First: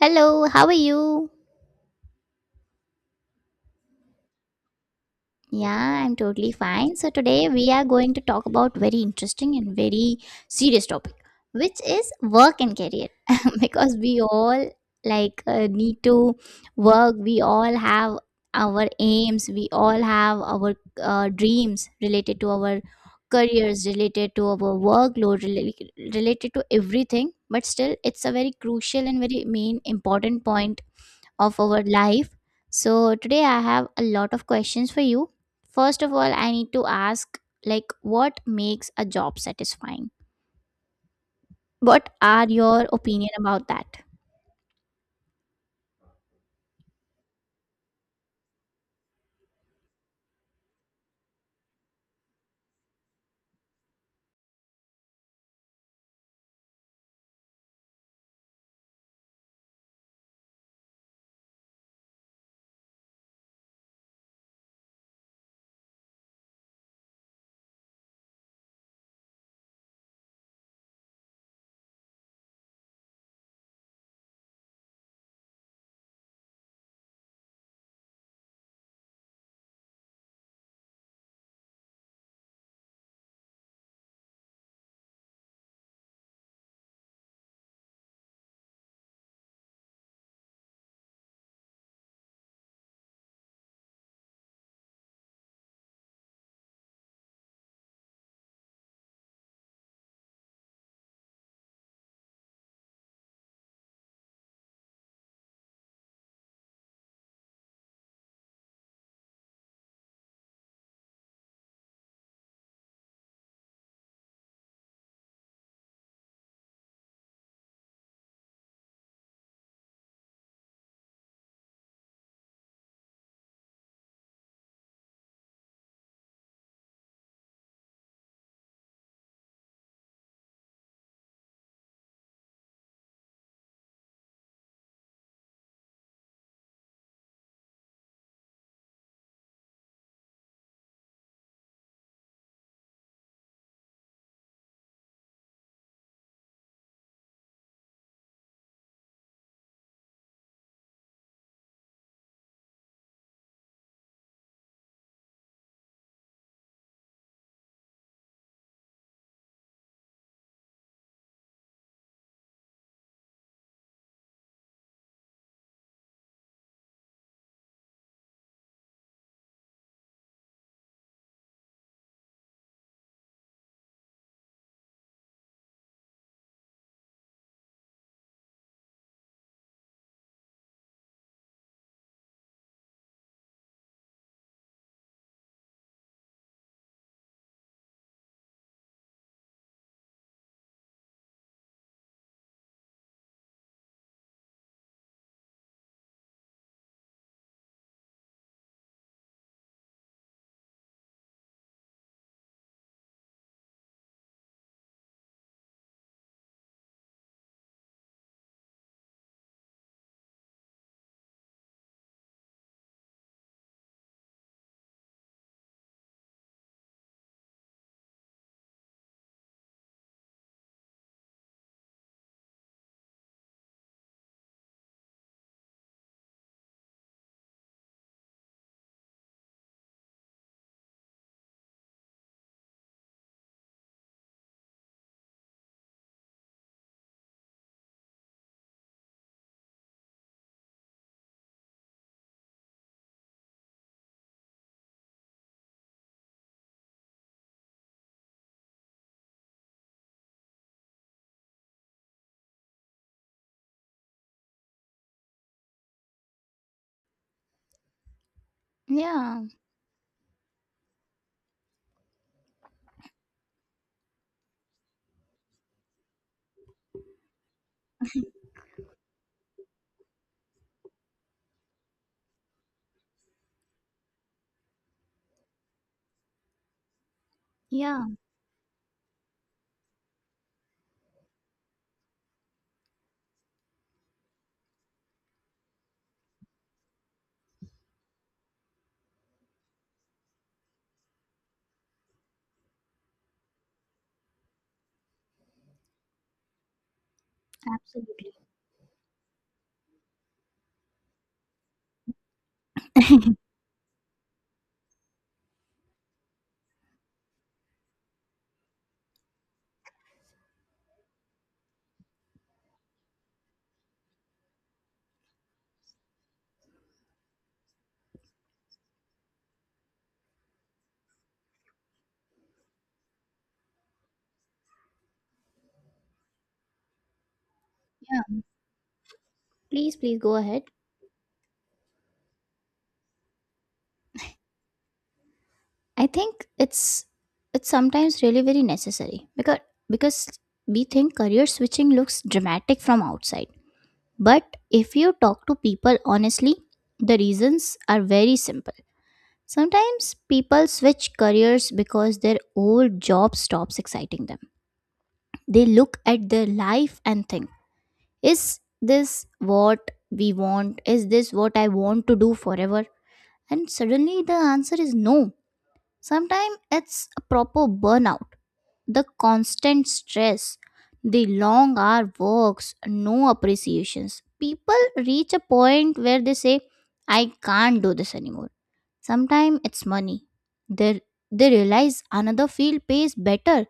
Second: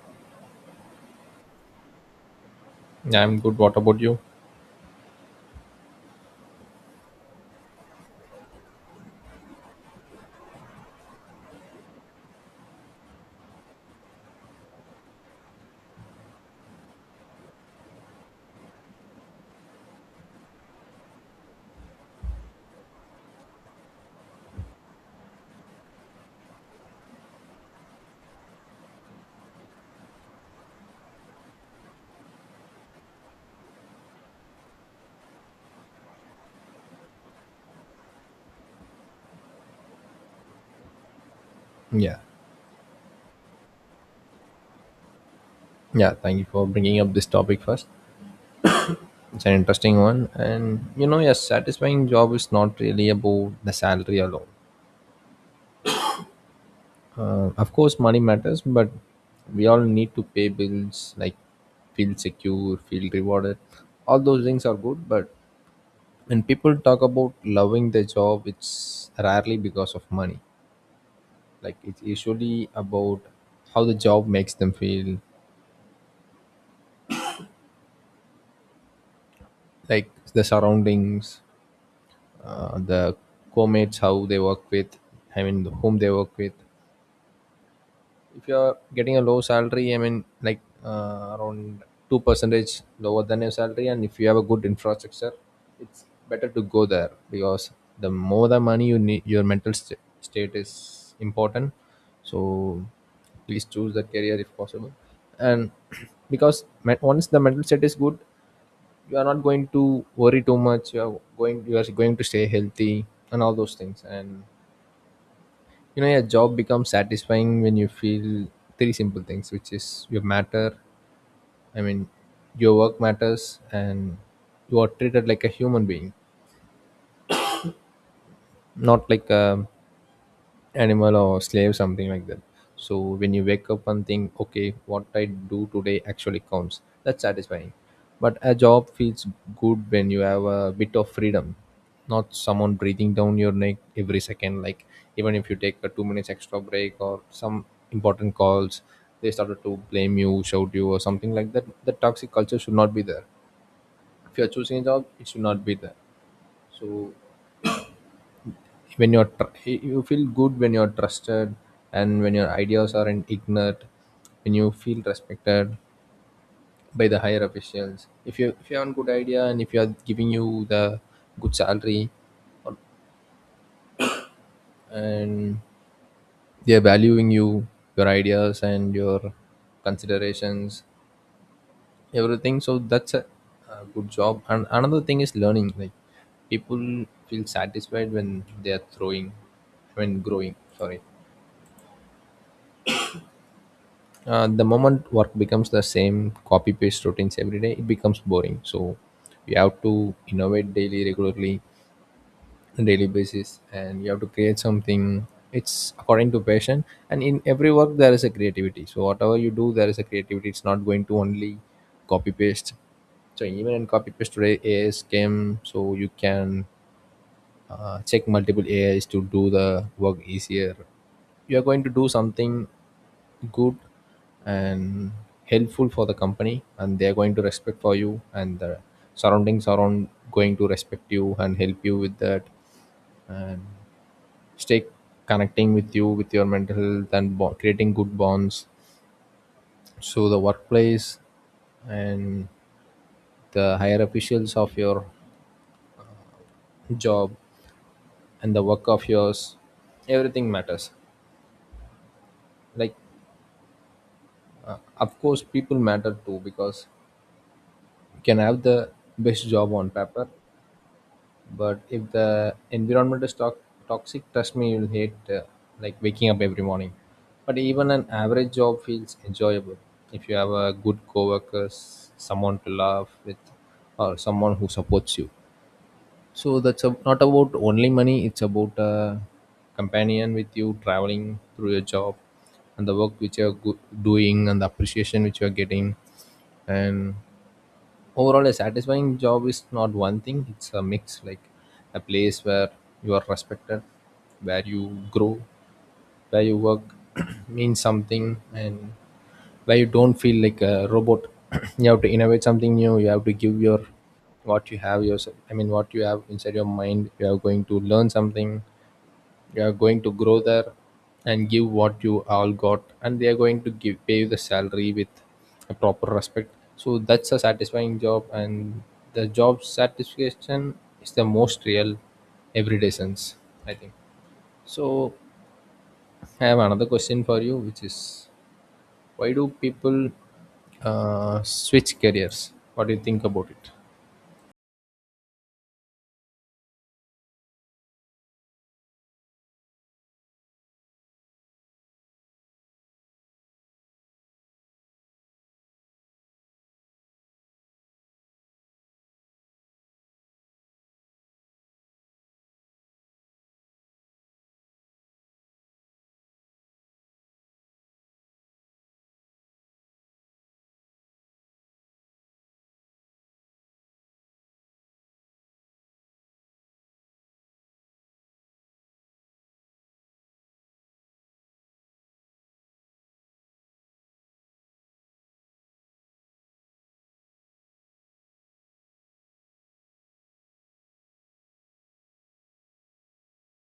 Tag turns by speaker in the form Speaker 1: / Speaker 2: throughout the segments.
Speaker 1: Hello, how are you?
Speaker 2: Yeah, I'm good. What about you?
Speaker 1: Yeah, I'm totally fine. So today we are going to talk about very interesting and very serious topic, which is work and career. Because we all need to work, we all have our aims, we all have our dreams related to our careers, related to our workload, related to everything. But still, it's a very crucial and very main important point of our life. So today I have a lot of questions for you. First of all, I need to ask like what makes a job satisfying? What
Speaker 2: Yeah,
Speaker 1: are your opinion about that?
Speaker 2: yeah. Thank you for bringing up this topic first. It's an interesting one, and you know, yes, satisfying job is not really about the salary alone. Of course, money matters, but we all need to pay bills, like feel secure, feel rewarded. All those things are good, but when people talk about loving their job, it's rarely because of money. Like it's usually about how the job makes them feel, like the surroundings the co-mates how they work with I mean whom they work with. If you're getting a low salary, I mean like around 2 percentage lower than your salary, and if you have a good infrastructure, it's better to go there because the more the money you need, your state is important. So please choose the career if possible. And once the mental state is good, you are not going to worry too much, you are going to stay healthy and all those things. And you know your job becomes satisfying when you feel three simple things, which is your matter, I mean your work matters, and you are treated like a human being, not like a animal or slave, something like that. So when you wake up and think, okay, what I do today actually counts, that's satisfying. But a job feels good when you have a bit of freedom, not someone breathing down your neck every second, like even if you take a 2 minutes extra break or some important calls, they started to blame you, shout you, or something like that. The toxic culture should not be there. If you're choosing a job, it should not be there. So you feel good when you're trusted and when your ideas aren't ignored, when you feel respected by the higher officials. If you have a good idea, and if you are giving you the good salary, and they're valuing you, your ideas and your considerations, everything, so that's a good job. And another thing is learning. Like people feel satisfied when they are throwing when growing, sorry. The moment work becomes the same copy paste routines every day, it becomes boring. So we have to innovate daily, regularly, on daily basis, and you have to create something. It's according to passion, and in every work there is a creativity. So whatever you do, there is a creativity. It's not going to only copy paste. So even in copy paste today, as came, so you can check multiple ais to do the work easier. You are going to do something good and helpful for the company, and they are going to respect for you, and the surroundings are on going to respect you and help you with that, and stay connecting with you, with your mental health, and creating good bonds. So the workplace and the higher officials of your job and the work of yours, everything matters. Like of course, people matter too, because you can have the best
Speaker 1: Yeah,
Speaker 2: job on paper, but if the environment is toxic, trust me, you'll hate like waking up every morning. But even an average job feels enjoyable if you have a good coworkers, someone to laugh with, or someone who supports you. So that's not about only
Speaker 1: yeah,
Speaker 2: money; it's about a companion with you traveling through your job, and the work which you're doing, and the appreciation which you're getting. And overall, a satisfying job is not one thing, it's a mix. Like a place where you are respected, where you grow, where you work means
Speaker 1: absolutely.
Speaker 2: something, and where you don't feel like a robot. you have to innovate something new, you have to give your what you have yourself, I mean what you have inside your mind. You are going to learn something, you're going to grow there, and give what you all got, and they're going to give pay you the salary with a proper respect. So that's a satisfying job, and the job satisfaction is the most real everyday sense, I think. So I have another question for you, which is
Speaker 1: Yeah,
Speaker 2: why do
Speaker 1: please
Speaker 2: people
Speaker 1: please go ahead.
Speaker 2: switch careers? What do you think about it?
Speaker 1: I think it's sometimes really very necessary because we think career switching looks dramatic from outside. But if you talk to people honestly, the reasons are very simple. Sometimes people switch careers because their old job stops exciting them. They look at their life and think, is this what we want? Is this what I want to do forever? And suddenly the answer is no. Sometimes it's a proper burnout, the constant stress, the long hour works, no appreciations. People reach a point where they say, I can't do this anymore. Sometimes it's money. They, they realize another field pays better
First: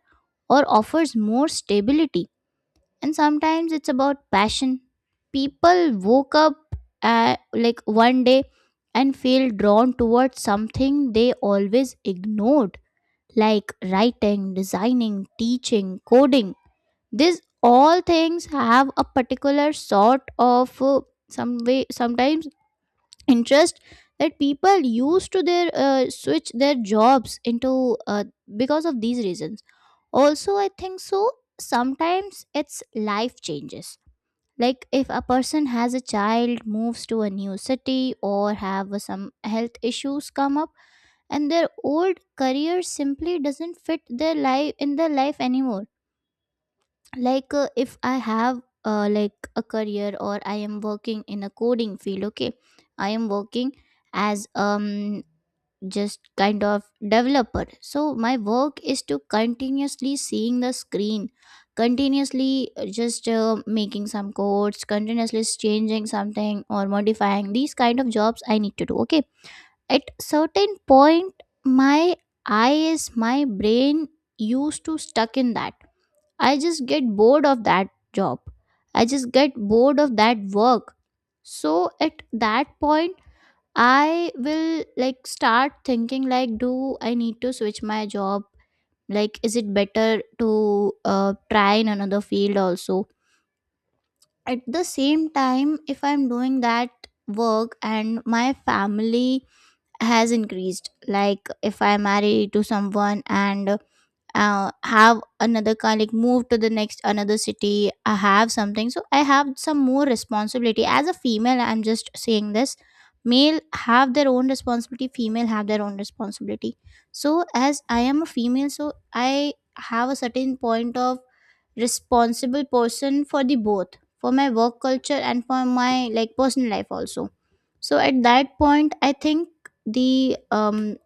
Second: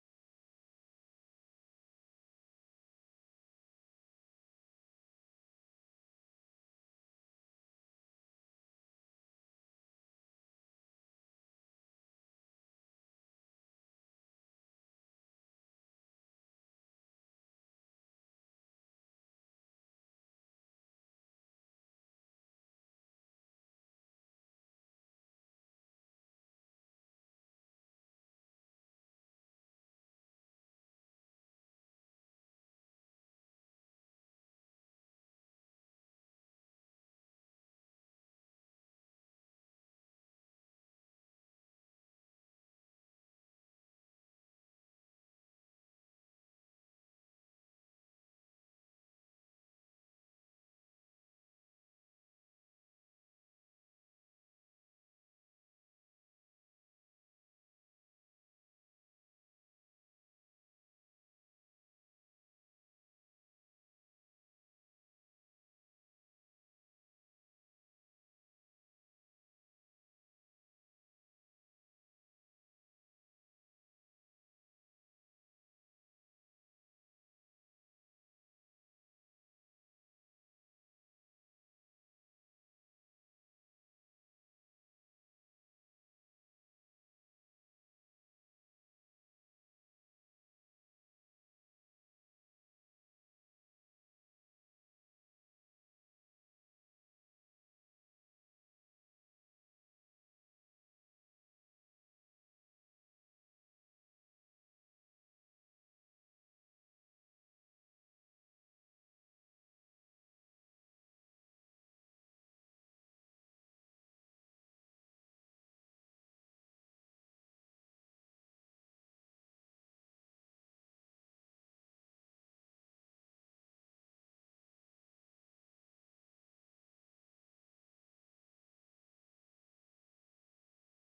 Speaker 1: or offers more stability. And sometimes it's about passion. People woke up like one day and feel drawn towards something they always ignored, like writing, designing, teaching, coding. These all things have a particular sort of some way sometimes interest that people used to their switch their jobs into because of these reasons. Also, I think so. Sometimes it's life changes. Like if a person has a child, moves to a new city, or have some health issues come up, and their old career simply doesn't fit their life in their life anymore, like if I have like a career, or I am working in a coding field. Okay, I am working as just kind of developer. So my work is to continuously seeing the screen, continuously just making some codes, continuously changing something or modifying, these kind of jobs I need to do. Okay, at certain point my eyes, my brain used to stuck in that. I just get bored of that job, I just get bored of that work. So at that point I will like start thinking, like do I need to switch my job? Like is it better to try in another field also? At the same time, if I'm doing that work and my family has increased, like if I marry to someone and have another kind, like move to the next another city, I have something. So I have some more responsibility as a female. I'm just saying this, male have their own responsibility, female have their own responsibility. So as I am a female, so I have a certain point of responsible person for the both, for my work culture and for my like personal life also. So at that point I think the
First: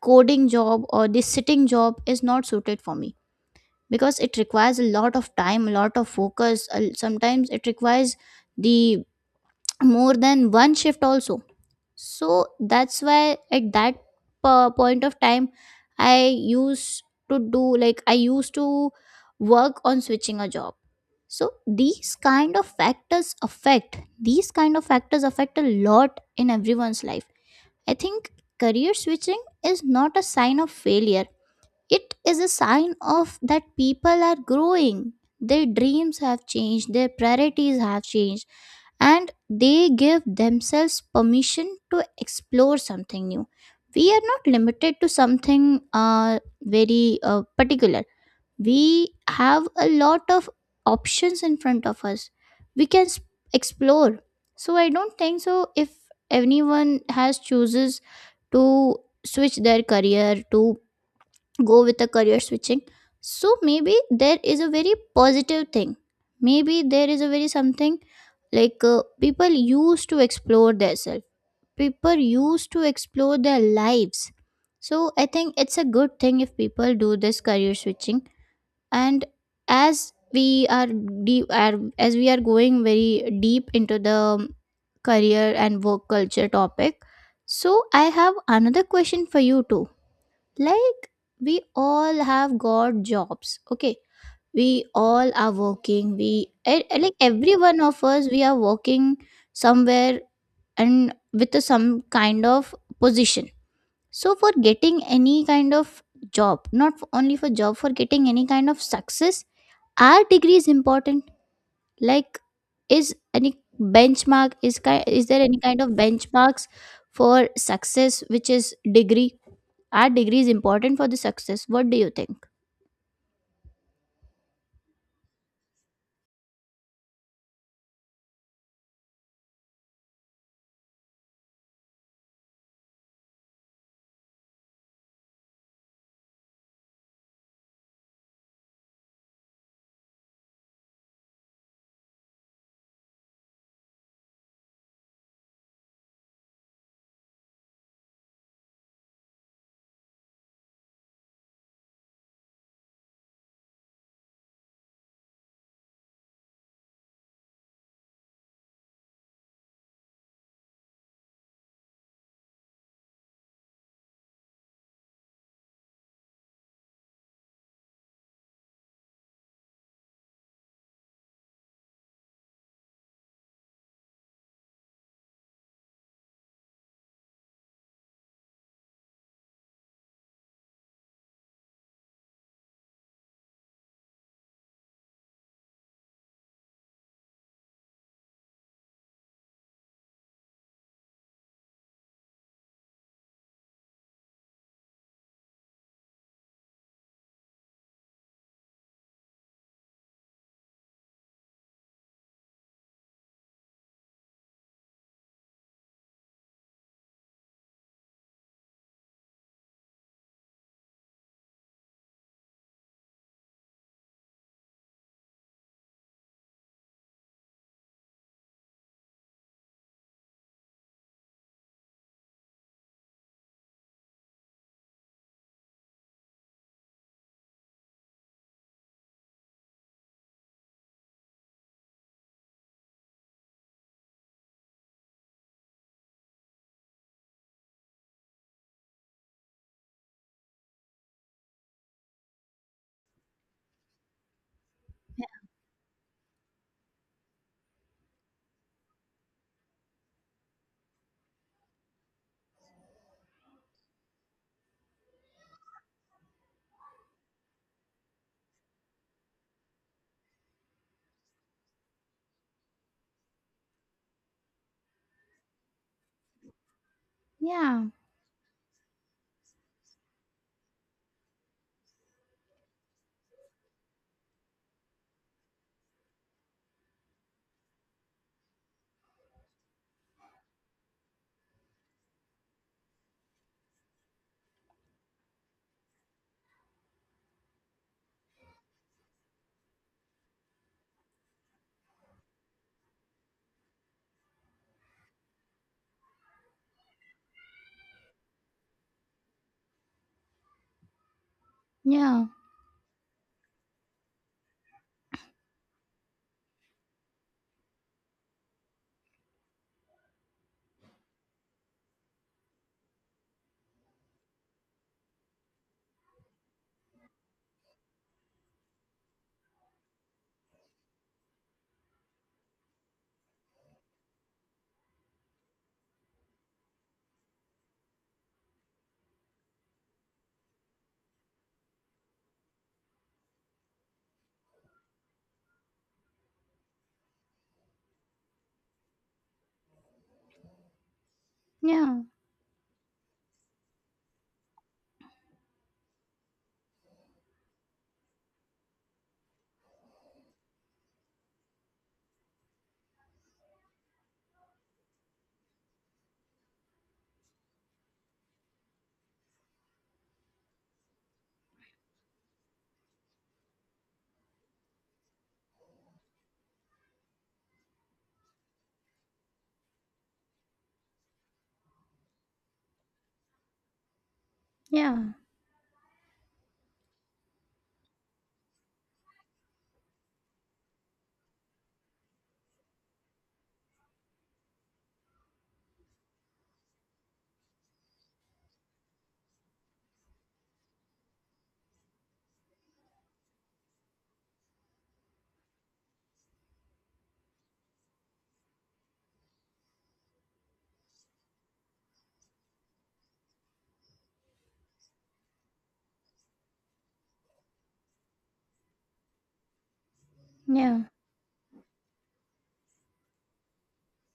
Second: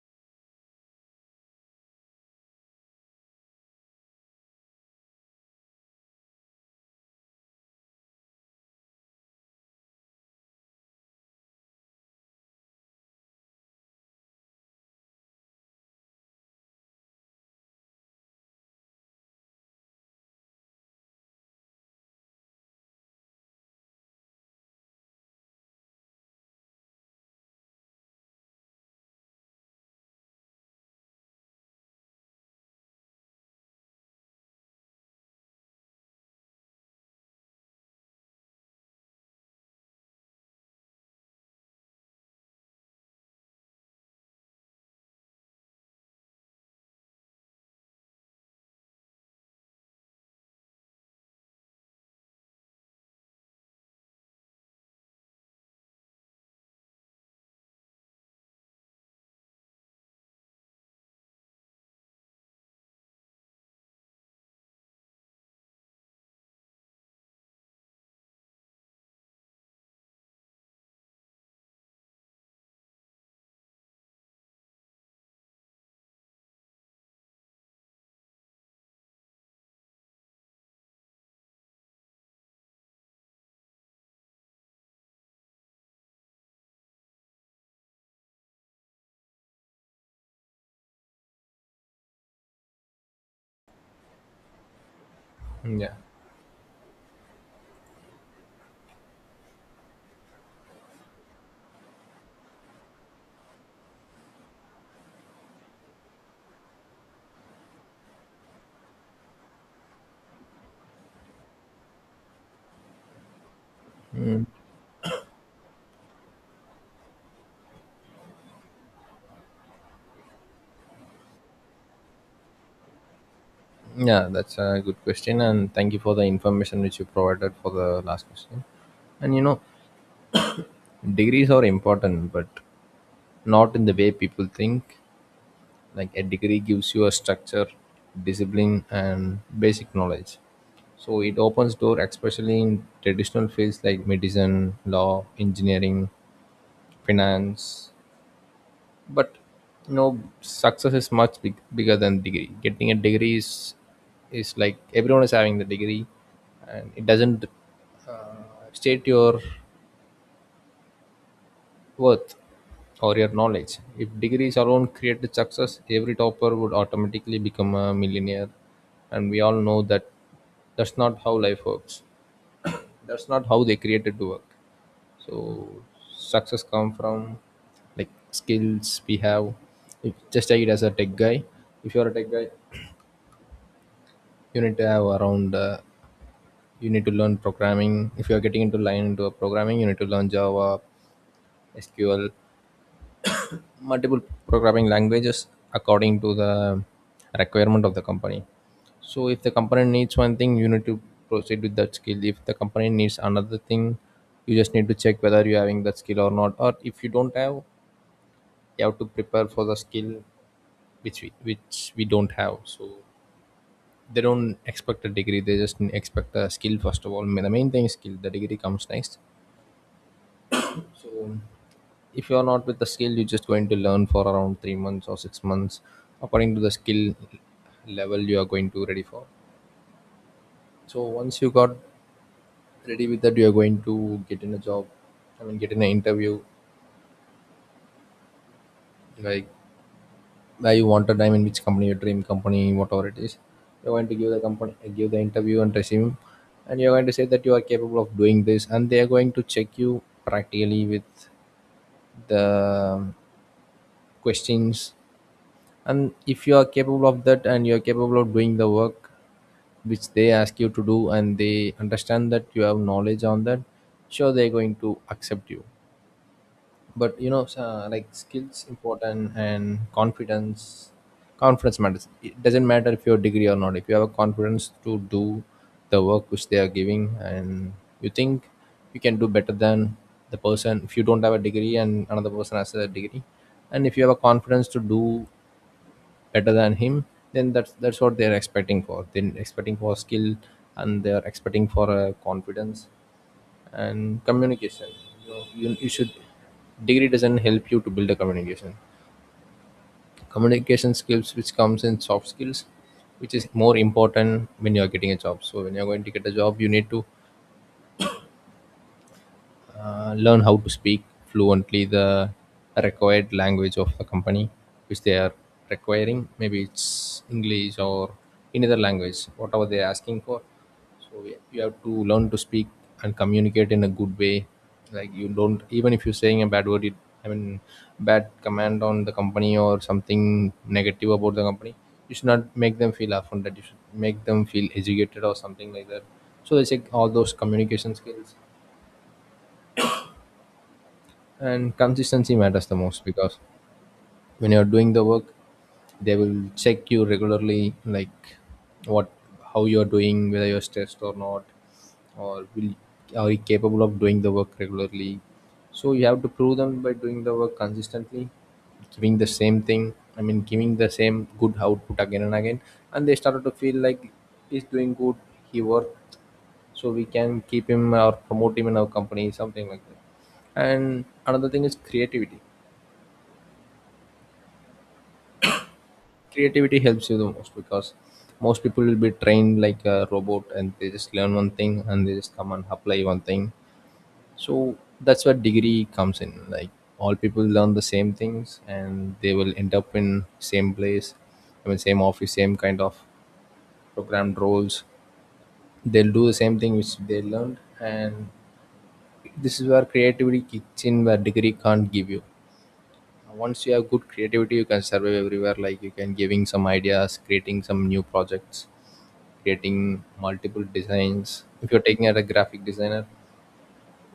Speaker 1: coding job or the sitting job is not suited for me, because it requires a lot of time, a lot of focus, sometimes it requires the more than one shift also. So that's why at that point of time I used to do, like I used to work on switching a job. So these kind of factors affect, these kind of factors affect a lot in everyone's life. I think career switching is not a sign of failure, it is a sign of that people are growing. Their dreams have changed, their priorities have changed, and they give themselves permission to explore something new. We are not limited to something very particular. We have a lot of options in front of us. We can explore. So I don't think so. If anyone has chooses to switch their career, to go with a career switching, so maybe there is a very positive thing, maybe there is a very something, like people used to explore themselves, people used to explore their lives. So I think it's a good thing if people do this career switching. And as we are deep are, as we are going very deep into the career and work culture topic, so I have another question for you too. Like we all have got jobs, okay, we all are
Speaker 2: Yeah.
Speaker 1: working, like every one of us we are working somewhere, and with a some kind of position. So for getting any kind of job, not for, only for job, for getting any kind of success, our degree is important. Like is any benchmark is, is there any kind of benchmarks for success, which is degree. Our degree is important for the success, what do you think?
Speaker 2: Yeah, that's a good question, and thank you for the information which you provided for the last question. And you know, degrees are important, but not in the way people think. Like a degree gives you a structure, discipline, and basic knowledge. So it opens door, especially in traditional fields like medicine, law, engineering, finance. But you know, success is much bigger than degree. Getting a degree is like everyone is having the degree, and it doesn't uh, state your worth or your knowledge. If degrees alone created success, every topper would automatically become a millionaire. And we all know that that's not how life works. That's not how they created to work. So success come from like skills we have. If, just take it as a tech guy. If you're a tech guy, you need to have around. You need to learn programming. If you're getting into line into a programming, you need to learn Java, SQL, multiple programming languages according to the requirement of the company. So if the company needs one thing, you need to proceed with that skill. If the company needs another thing, you just need to check whether you're having that skill or not, or if you don't have, you have to prepare for the skill which we don't have. So they don't expect a degree, they just expect a skill. First of all, the main thing is skill, the degree comes next. So if you're not with the skill, you're just going to learn for around 3 months or 6 months, according to the skill level you are going to ready for. So once you got ready with that, you are going to get in a job. I mean, get in an interview. Like where you wanted, I mean which company, your dream company, whatever it is, you're going to give the company, give the interview and resume, and you're going to say that you are capable of doing this, and they are going to check you practically with the questions. And if you are capable of that, and you are capable of doing the work which they ask you to do, and they understand that you have knowledge on that, sure they're going to accept you. But you know
Speaker 1: Yeah,
Speaker 2: like skills important and confidence, confidence matters. It doesn't matter if you're degree or not, if you have a confidence to do the work which they are giving, and you think you can do better than the person. If you don't have a degree and another person has a degree, and if you have a confidence to do better than him, then that's what they're expecting for. They're expecting for skill, and they're expecting for confidence and communication. You, know, you should degree doesn't help you to build a communication. Communication skills, which comes in
Speaker 1: yeah,
Speaker 2: soft skills, which is more important when you are getting a job. So when you are going to get a job, you need to learn how to speak fluently the required language of the company which they are requiring, maybe it's english or any other language, whatever they're asking for. So yeah, you have to learn to speak and communicate in a good way. Like you don't, even if you're saying a bad word, it I mean bad command on the company or something negative about the company, you should not make them feel offended, you should make them feel educated or something like that. So they check all those communication skills, and
Speaker 1: yeah,
Speaker 2: consistency matters the most. Because when you're doing the work, they will check you regularly, like what how you're doing, whether you're stressed or not, or will are you capable of doing the work regularly. So you have to prove them by doing the work consistently, giving the same thing, I mean giving the same good output again and again, and they started to feel like he's doing good, he worked, so we can keep him or promote him in our company, something like that. And another thing is creativity.
Speaker 1: yeah,
Speaker 2: Creativity helps you the most, because most people will be trained like a robot, and they just learn one thing and they just come and apply one thing. So that's where degree comes in. Like all people learn the same things and they will end up in same place, I mean same office, same kind of programmed roles. They'll do the same thing which they learned, and this is where creativity kicks in where degree can't give you. Once you have good creativity you can survive everywhere, like you can giving some ideas, creating some new projects, creating multiple
Speaker 1: yeah,
Speaker 2: designs. If you're taking at a graphic designer,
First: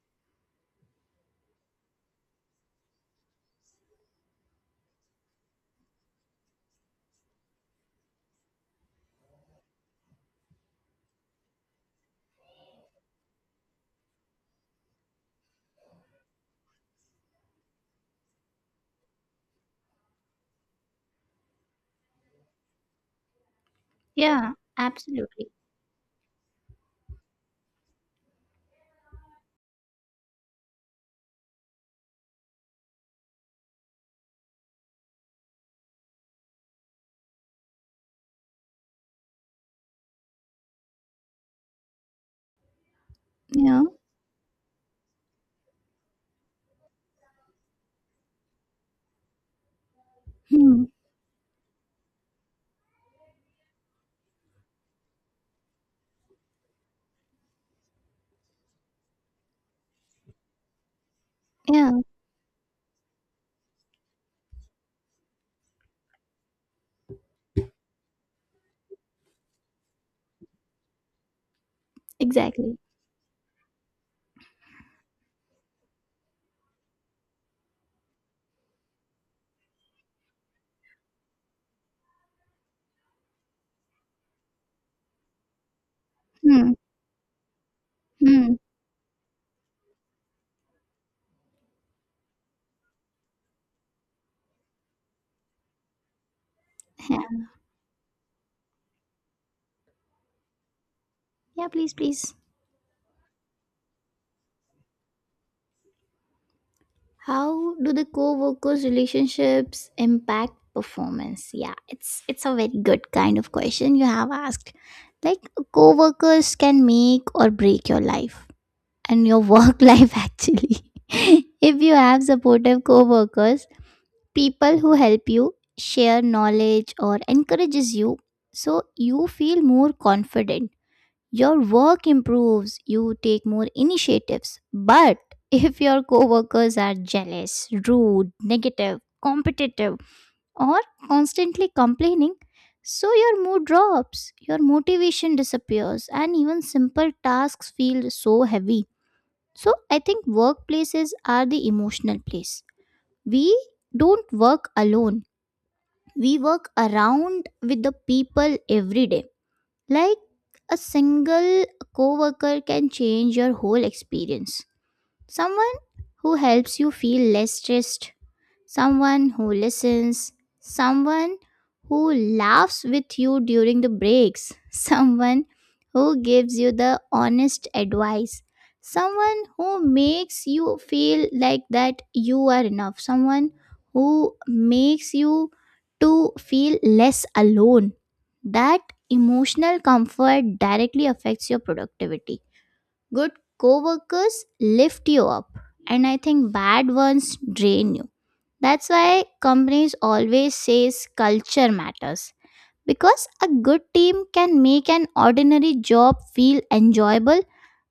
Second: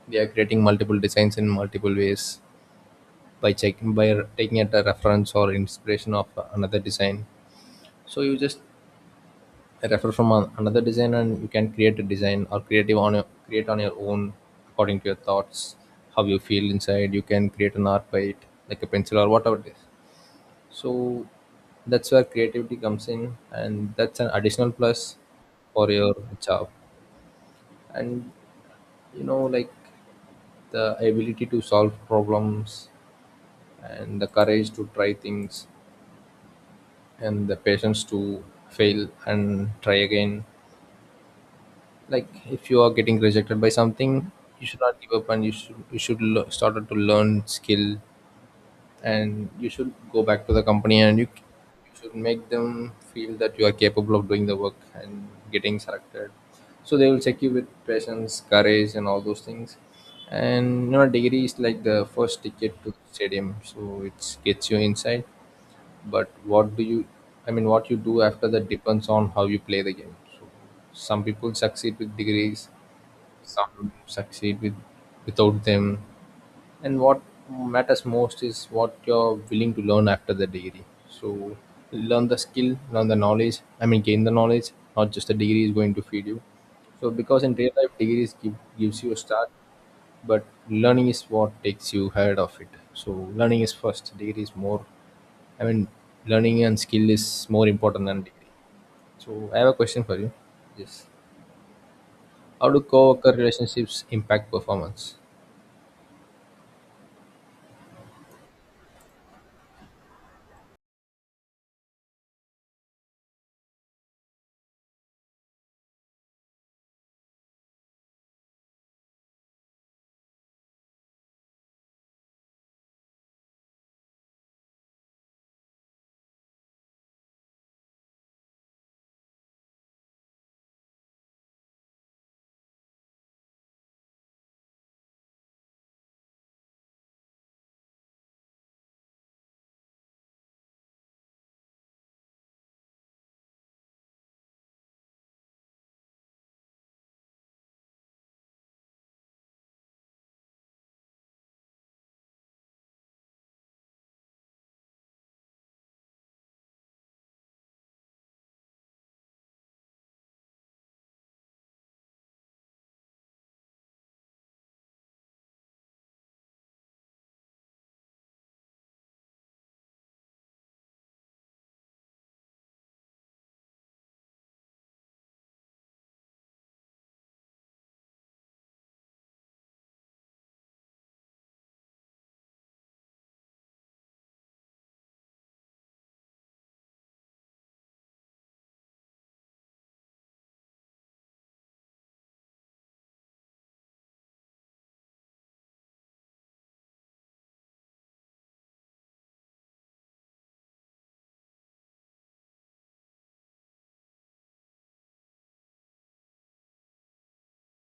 Speaker 2: they are creating multiple designs in multiple ways by checking, taking at a reference or inspiration of another design. So you just refer from another design, and you can create a design or creative create on your own according to your thoughts, how you feel inside. You can create an art by it, like a pencil or whatever it is. So that's where creativity comes in, and that's an
Speaker 1: yeah,
Speaker 2: additional plus
Speaker 1: absolutely.
Speaker 2: for your job. And like, the ability to solve problems, and the courage to try things, and the patience to fail and try again. Like, if you are getting rejected by
Speaker 1: Yeah,
Speaker 2: something, you should not give up and you should start to learn skill, and you should go back to the
Speaker 1: hmm,
Speaker 2: company, and you should make them feel that you are capable of doing the work and getting selected. So they will check you with patience, courage, and all those things. And degree is like
Speaker 1: yeah,
Speaker 2: the first ticket to the stadium, so it gets you inside. But what do you I mean, what you do after that depends on how you play the game. So some people succeed with degrees,
Speaker 1: exactly.
Speaker 2: some succeed without them. And what matters most is what you're willing to learn after the degree. So learn the skill, learn the knowledge, I mean, gain the knowledge. Not just the degree is going to feed you.
Speaker 1: Hmm,
Speaker 2: So because in real life degrees give,
Speaker 1: hmm,
Speaker 2: gives you a start, but learning is what takes you ahead of it. So learning is first, degree is more, I mean, learning and skill
Speaker 1: yeah,
Speaker 2: is more important than degree. So I have a question for you. Yes.
Speaker 1: yeah, please, please.
Speaker 2: How do co-worker relationships impact performance?
Speaker 1: How do the co-workers' relationships impact performance? Yeah, it's a very good kind of question you have asked. Like co-workers can make or break your life and your work life actually. If you have supportive co-workers, people who help you share knowledge or encourages you, so you feel more confident, your work improves, you take more initiatives. But if your coworkers are jealous, rude, negative, competitive, or constantly complaining, so your mood drops, your motivation disappears, and even simple tasks feel so heavy. So I think workplaces are the emotional place, we don't work alone, we work around with the people every day. Like a single coworker can change your whole experience, someone who helps you feel less stressed, someone who listens, someone who laughs with you during the breaks, someone who gives you the honest advice, someone who makes you feel like that you are enough, someone who makes you to feel less alone. That emotional comfort directly affects your productivity. Good coworkers lift you up, and I think bad ones drain you. That's why companies always says culture matters, because a good team can make an ordinary job feel enjoyable,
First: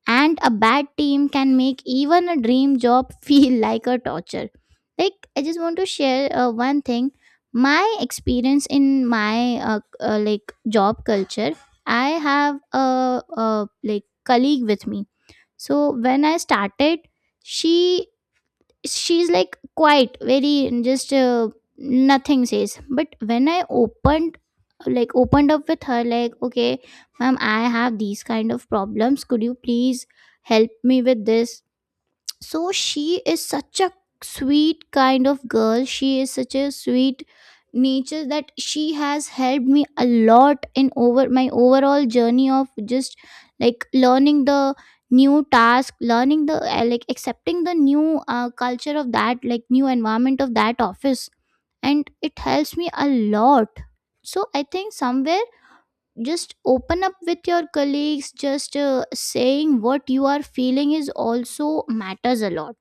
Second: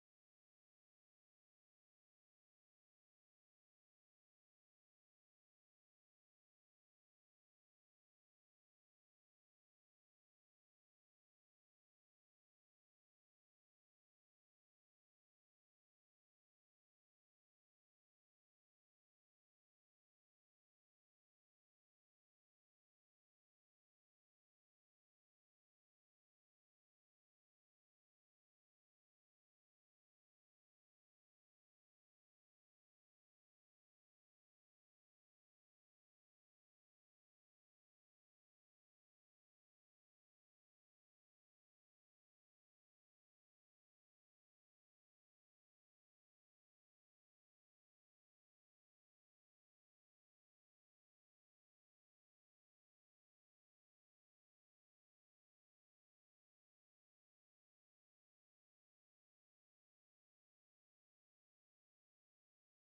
Speaker 1: and a bad team can make even a dream job feel like a torture. Like I just want to share one thing, my experience in my like job culture. I have a like colleague with me. So when I started, she she's like quiet, very just nothing says. But when I opened, like opened up with her, like okay ma'am, I have these kind of problems, could you please help me with this. So she is such a sweet kind of girl, she is such a sweet nature, that she has helped me a lot in over my overall journey of just like learning the new task, learning the like accepting the new culture of that, like new environment of that office, and it helps me a lot. So I think somewhere, just open up with your colleagues, just saying what you are feeling is also matters a lot,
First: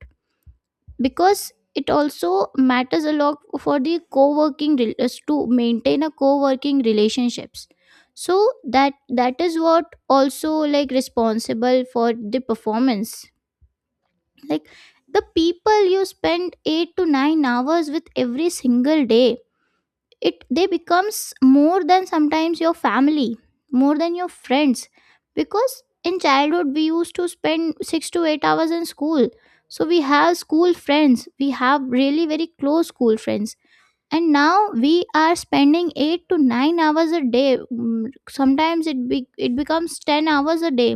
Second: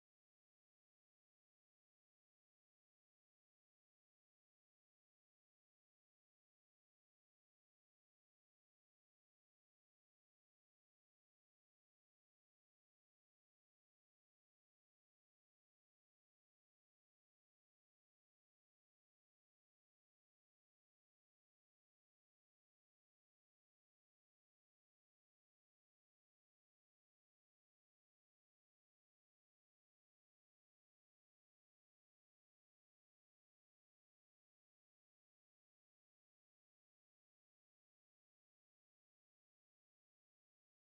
Speaker 1: because it also matters a lot for the us to maintain a co-working relationships. So that, that is what also like responsible for the performance. Like the people you spend 8 to 9 hours with every single day, it they becomes more than sometimes your family, more than your friends. Because in childhood we used to spend 6 to 8 hours in school, so we have school friends, we have really very close school friends. And now we are spending 8 to 9 hours a day. Mm, sometimes it be, it becomes 10 hours a day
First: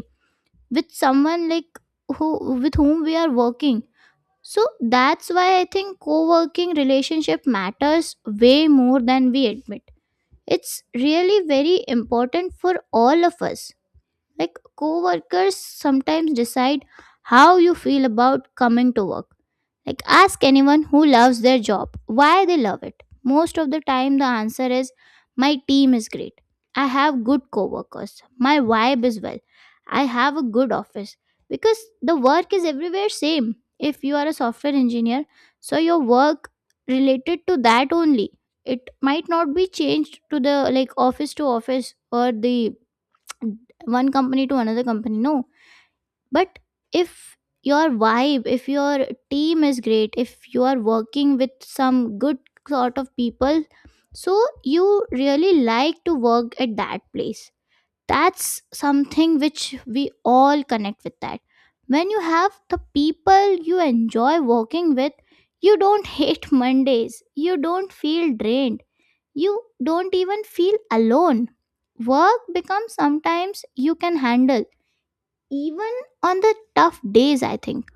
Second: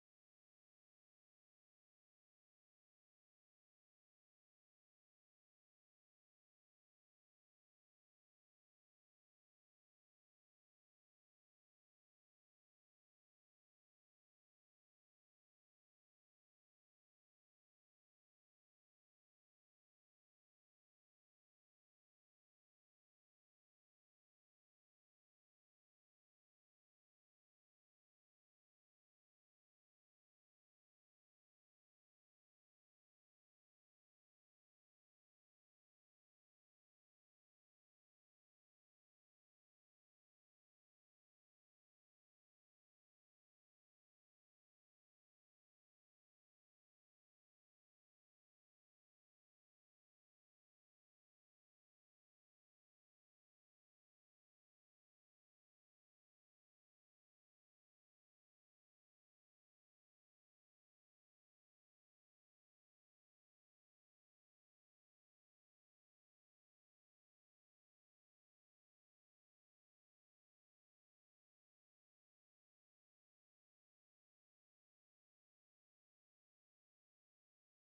Speaker 1: with someone like who with whom we are working. So that's why I think co-working relationship matters way more than we admit. It's really very important for all of us. Like co workers sometimes decide how you feel about coming to work. Like, ask anyone who loves their job why they love it. Most of the time, the answer is my team is great. I have good coworkers. My vibe is well. I have a good office. Because the work is everywhere same. If you are a software engineer, so your work related to that only. It might not be changed to the like office to office or the one company to another company. No, but if your vibe, if your team is great, if you are working with some good sort of people, so you really like to work at that place. That's something which we all connect with that. When you have the people you enjoy working with, you don't hate Mondays, you don't feel drained, you don't even feel alone. Work becomes sometimes you can handle even on the tough days. I think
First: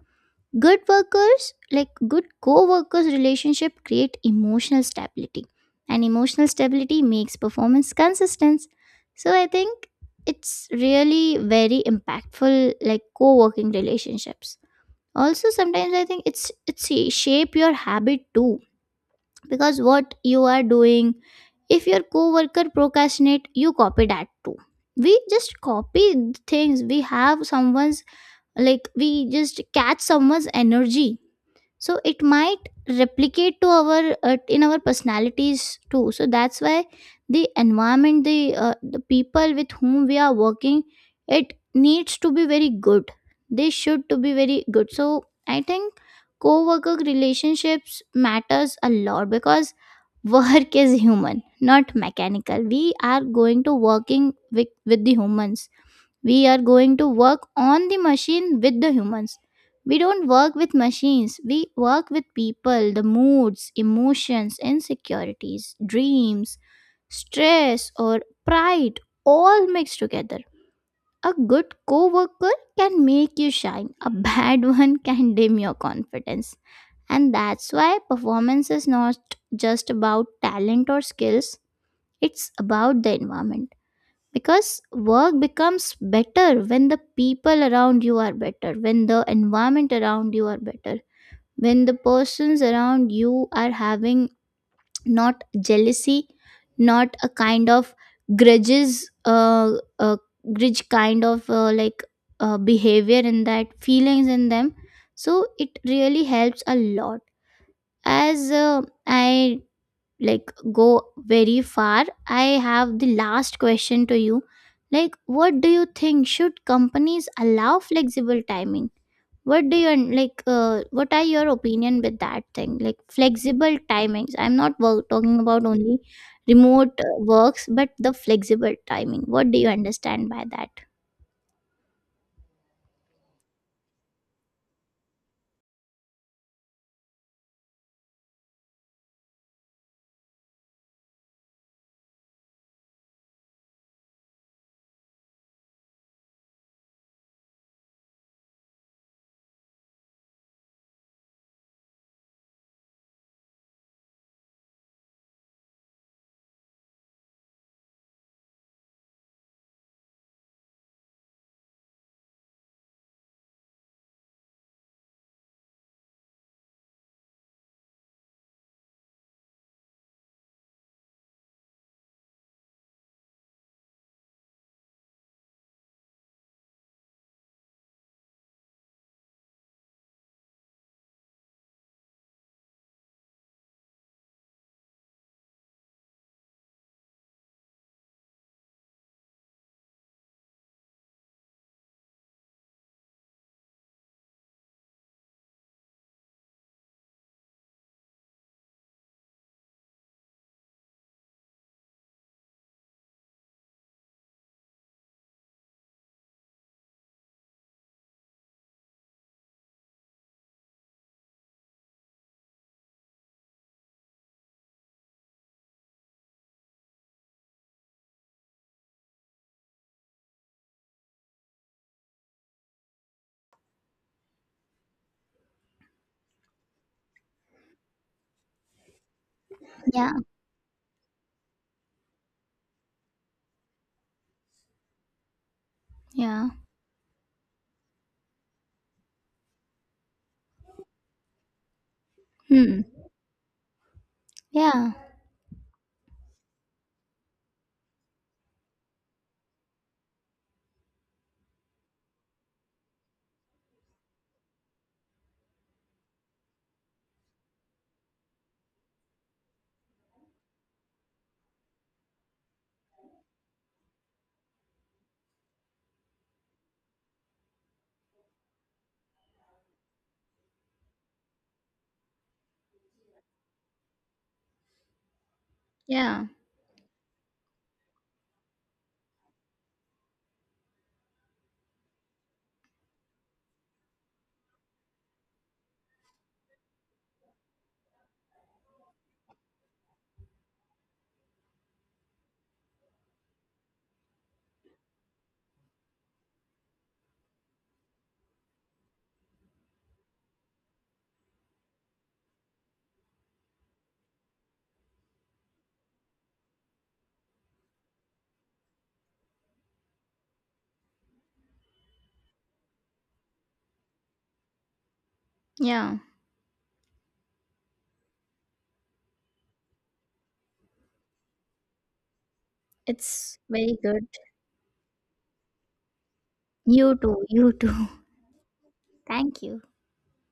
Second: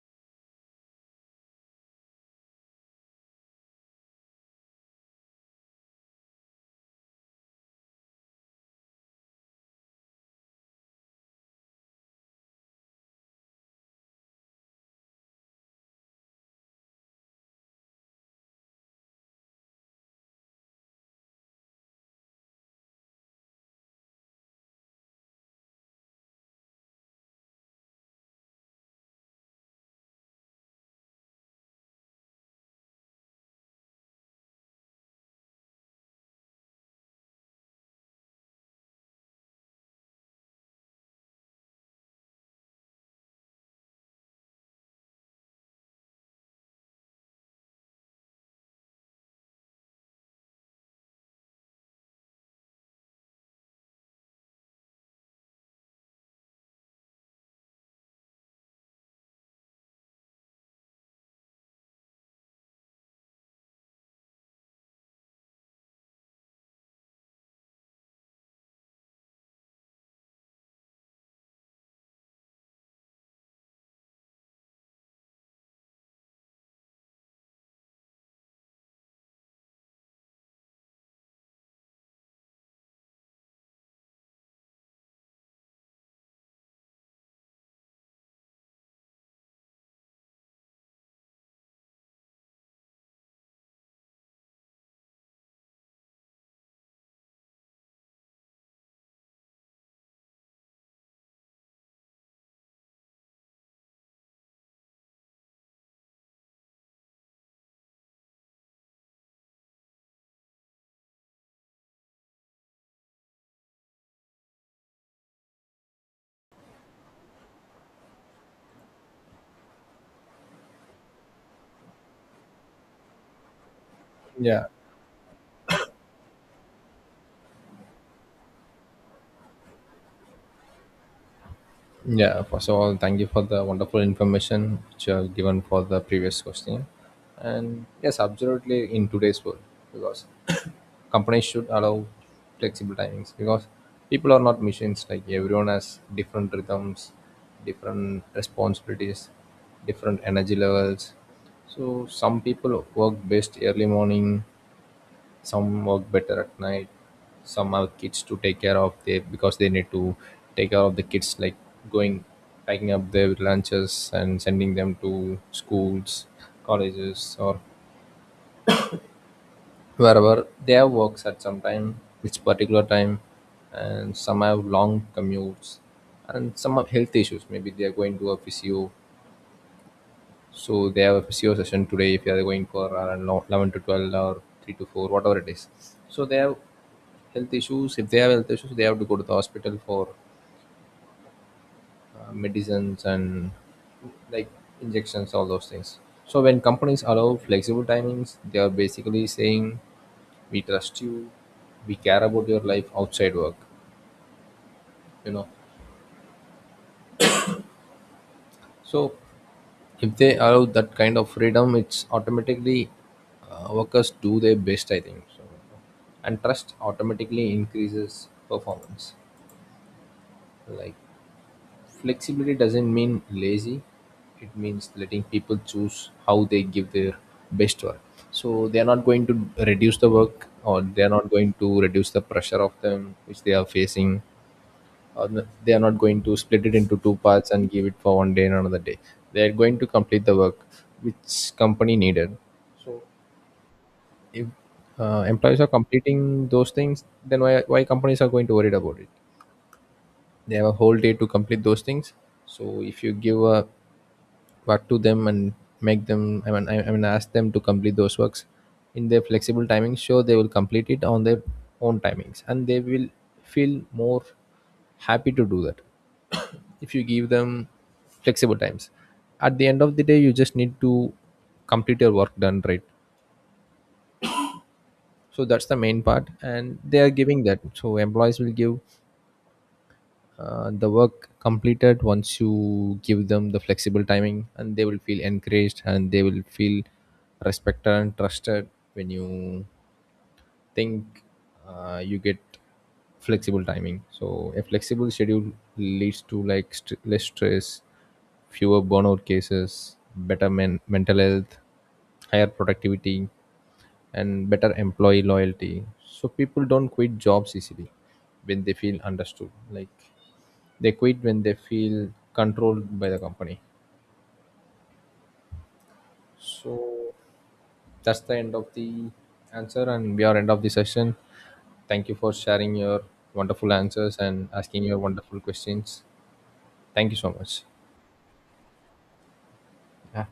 Speaker 1: good workers like good co-workers relationship create emotional stability, and emotional stability makes performance consistent. So I think it's really very impactful, like co-working relationships. Also sometimes I think it's shape your habit too, because what you are doing, if your co-worker procrastinate you copy that too. We just copy things we have someone's, like we just catch someone's energy, so it might replicate to our in our personalities too. So that's why the environment, the people with whom we are working, it needs to be very good, they should to be very good. So I think co-worker relationships matters a lot, because work is human not mechanical, we are going to working with the humans, we are going to work on the machine with the humans. We don't work with machines, we work with people, the moods, emotions, insecurities, dreams, stress, or pride, all mixed together. A good coworker can make you shine, a bad one can dim your confidence. And that's why performance is not just about talent or skills, it's about the environment. Because work becomes better when the people around you are better, when the environment around you are better, when the persons around you are having not jealousy, not a kind of grudges, uh grudge kind of like behavior in that feelings in them. So it really helps a lot. As I like go very far, I have the last question to you. Like what do you think, should companies allow flexible timing? What do you like, what are your opinion with that thing, like flexible timings, I'm
Speaker 2: Yeah.
Speaker 1: not work, talking about only remote works, but the flexible timing, what do you understand by that?
Speaker 2: Yeah, first of all, thank you for the wonderful information which you have given for the previous question. And yes, absolutely, in today's world, because companies should allow flexible timings because people are not machines, like everyone has different rhythms, different responsibilities, different energy levels. So some people work best early morning, some work better at night. Some have kids to take care of. They Because they need to take care of the kids, like going, packing up their lunches and sending them to schools, colleges, or wherever they have works at some time, which particular time, and some have long commutes, and some have health issues. Maybe they are going to a physio, so they have a physio session today if they are going for around 11 to 12 or 3 to 4, whatever it is. So they have health issues If they have health issues, they have to go to the hospital for medicines and, like, injections, all those things. So when companies allow flexible timings, they are basically saying we trust you, we care about your life outside work, you know so if they allow that kind of freedom, it's automatically, workers do their best, I think so. And trust automatically increases performance. Like, flexibility doesn't mean lazy. It means letting people choose how they give their best work. So they are not going to reduce the
Speaker 1: Yeah,
Speaker 2: work, or they are not going to reduce the pressure of them which they are facing, or they are not going to
Speaker 1: yeah,
Speaker 2: split it into two parts and give it for one day and another day. They are going to complete the work which company needed.
Speaker 1: hmm,
Speaker 2: If
Speaker 1: yeah,
Speaker 2: employees are completing those things, then why companies are going to worry about it? They have a whole day to complete those things. So if you give a work to them and make them I mean ask them to complete those works in their flexible timings, sure they will complete it on their own timings, and they will feel more happy to do that. If you give them flexible times, at the end of the day you just need to complete your work done, right? So that's the main
Speaker 1: yeah,
Speaker 2: part, and they are giving that. So employees will give the work completed once you give them the flexible timing, and they will feel encouraged, and they will feel respected and trusted. When you think, you get flexible timing, so a flexible schedule leads to, like, less stress, fewer burnout cases, better mental health, higher productivity, and better employee loyalty. So people don't quit jobs easily when they feel understood. Like, they quit when they feel controlled by the company.
Speaker 1: yeah,
Speaker 2: So that's the end of the answer, and we are end of the session. Thank you for sharing your
Speaker 1: it's
Speaker 2: wonderful
Speaker 1: very good.
Speaker 2: answers and asking your wonderful questions.
Speaker 1: You
Speaker 2: Thank you
Speaker 1: too,
Speaker 2: so
Speaker 1: you
Speaker 2: much.
Speaker 1: too. Thank you.
Speaker 2: Yeah.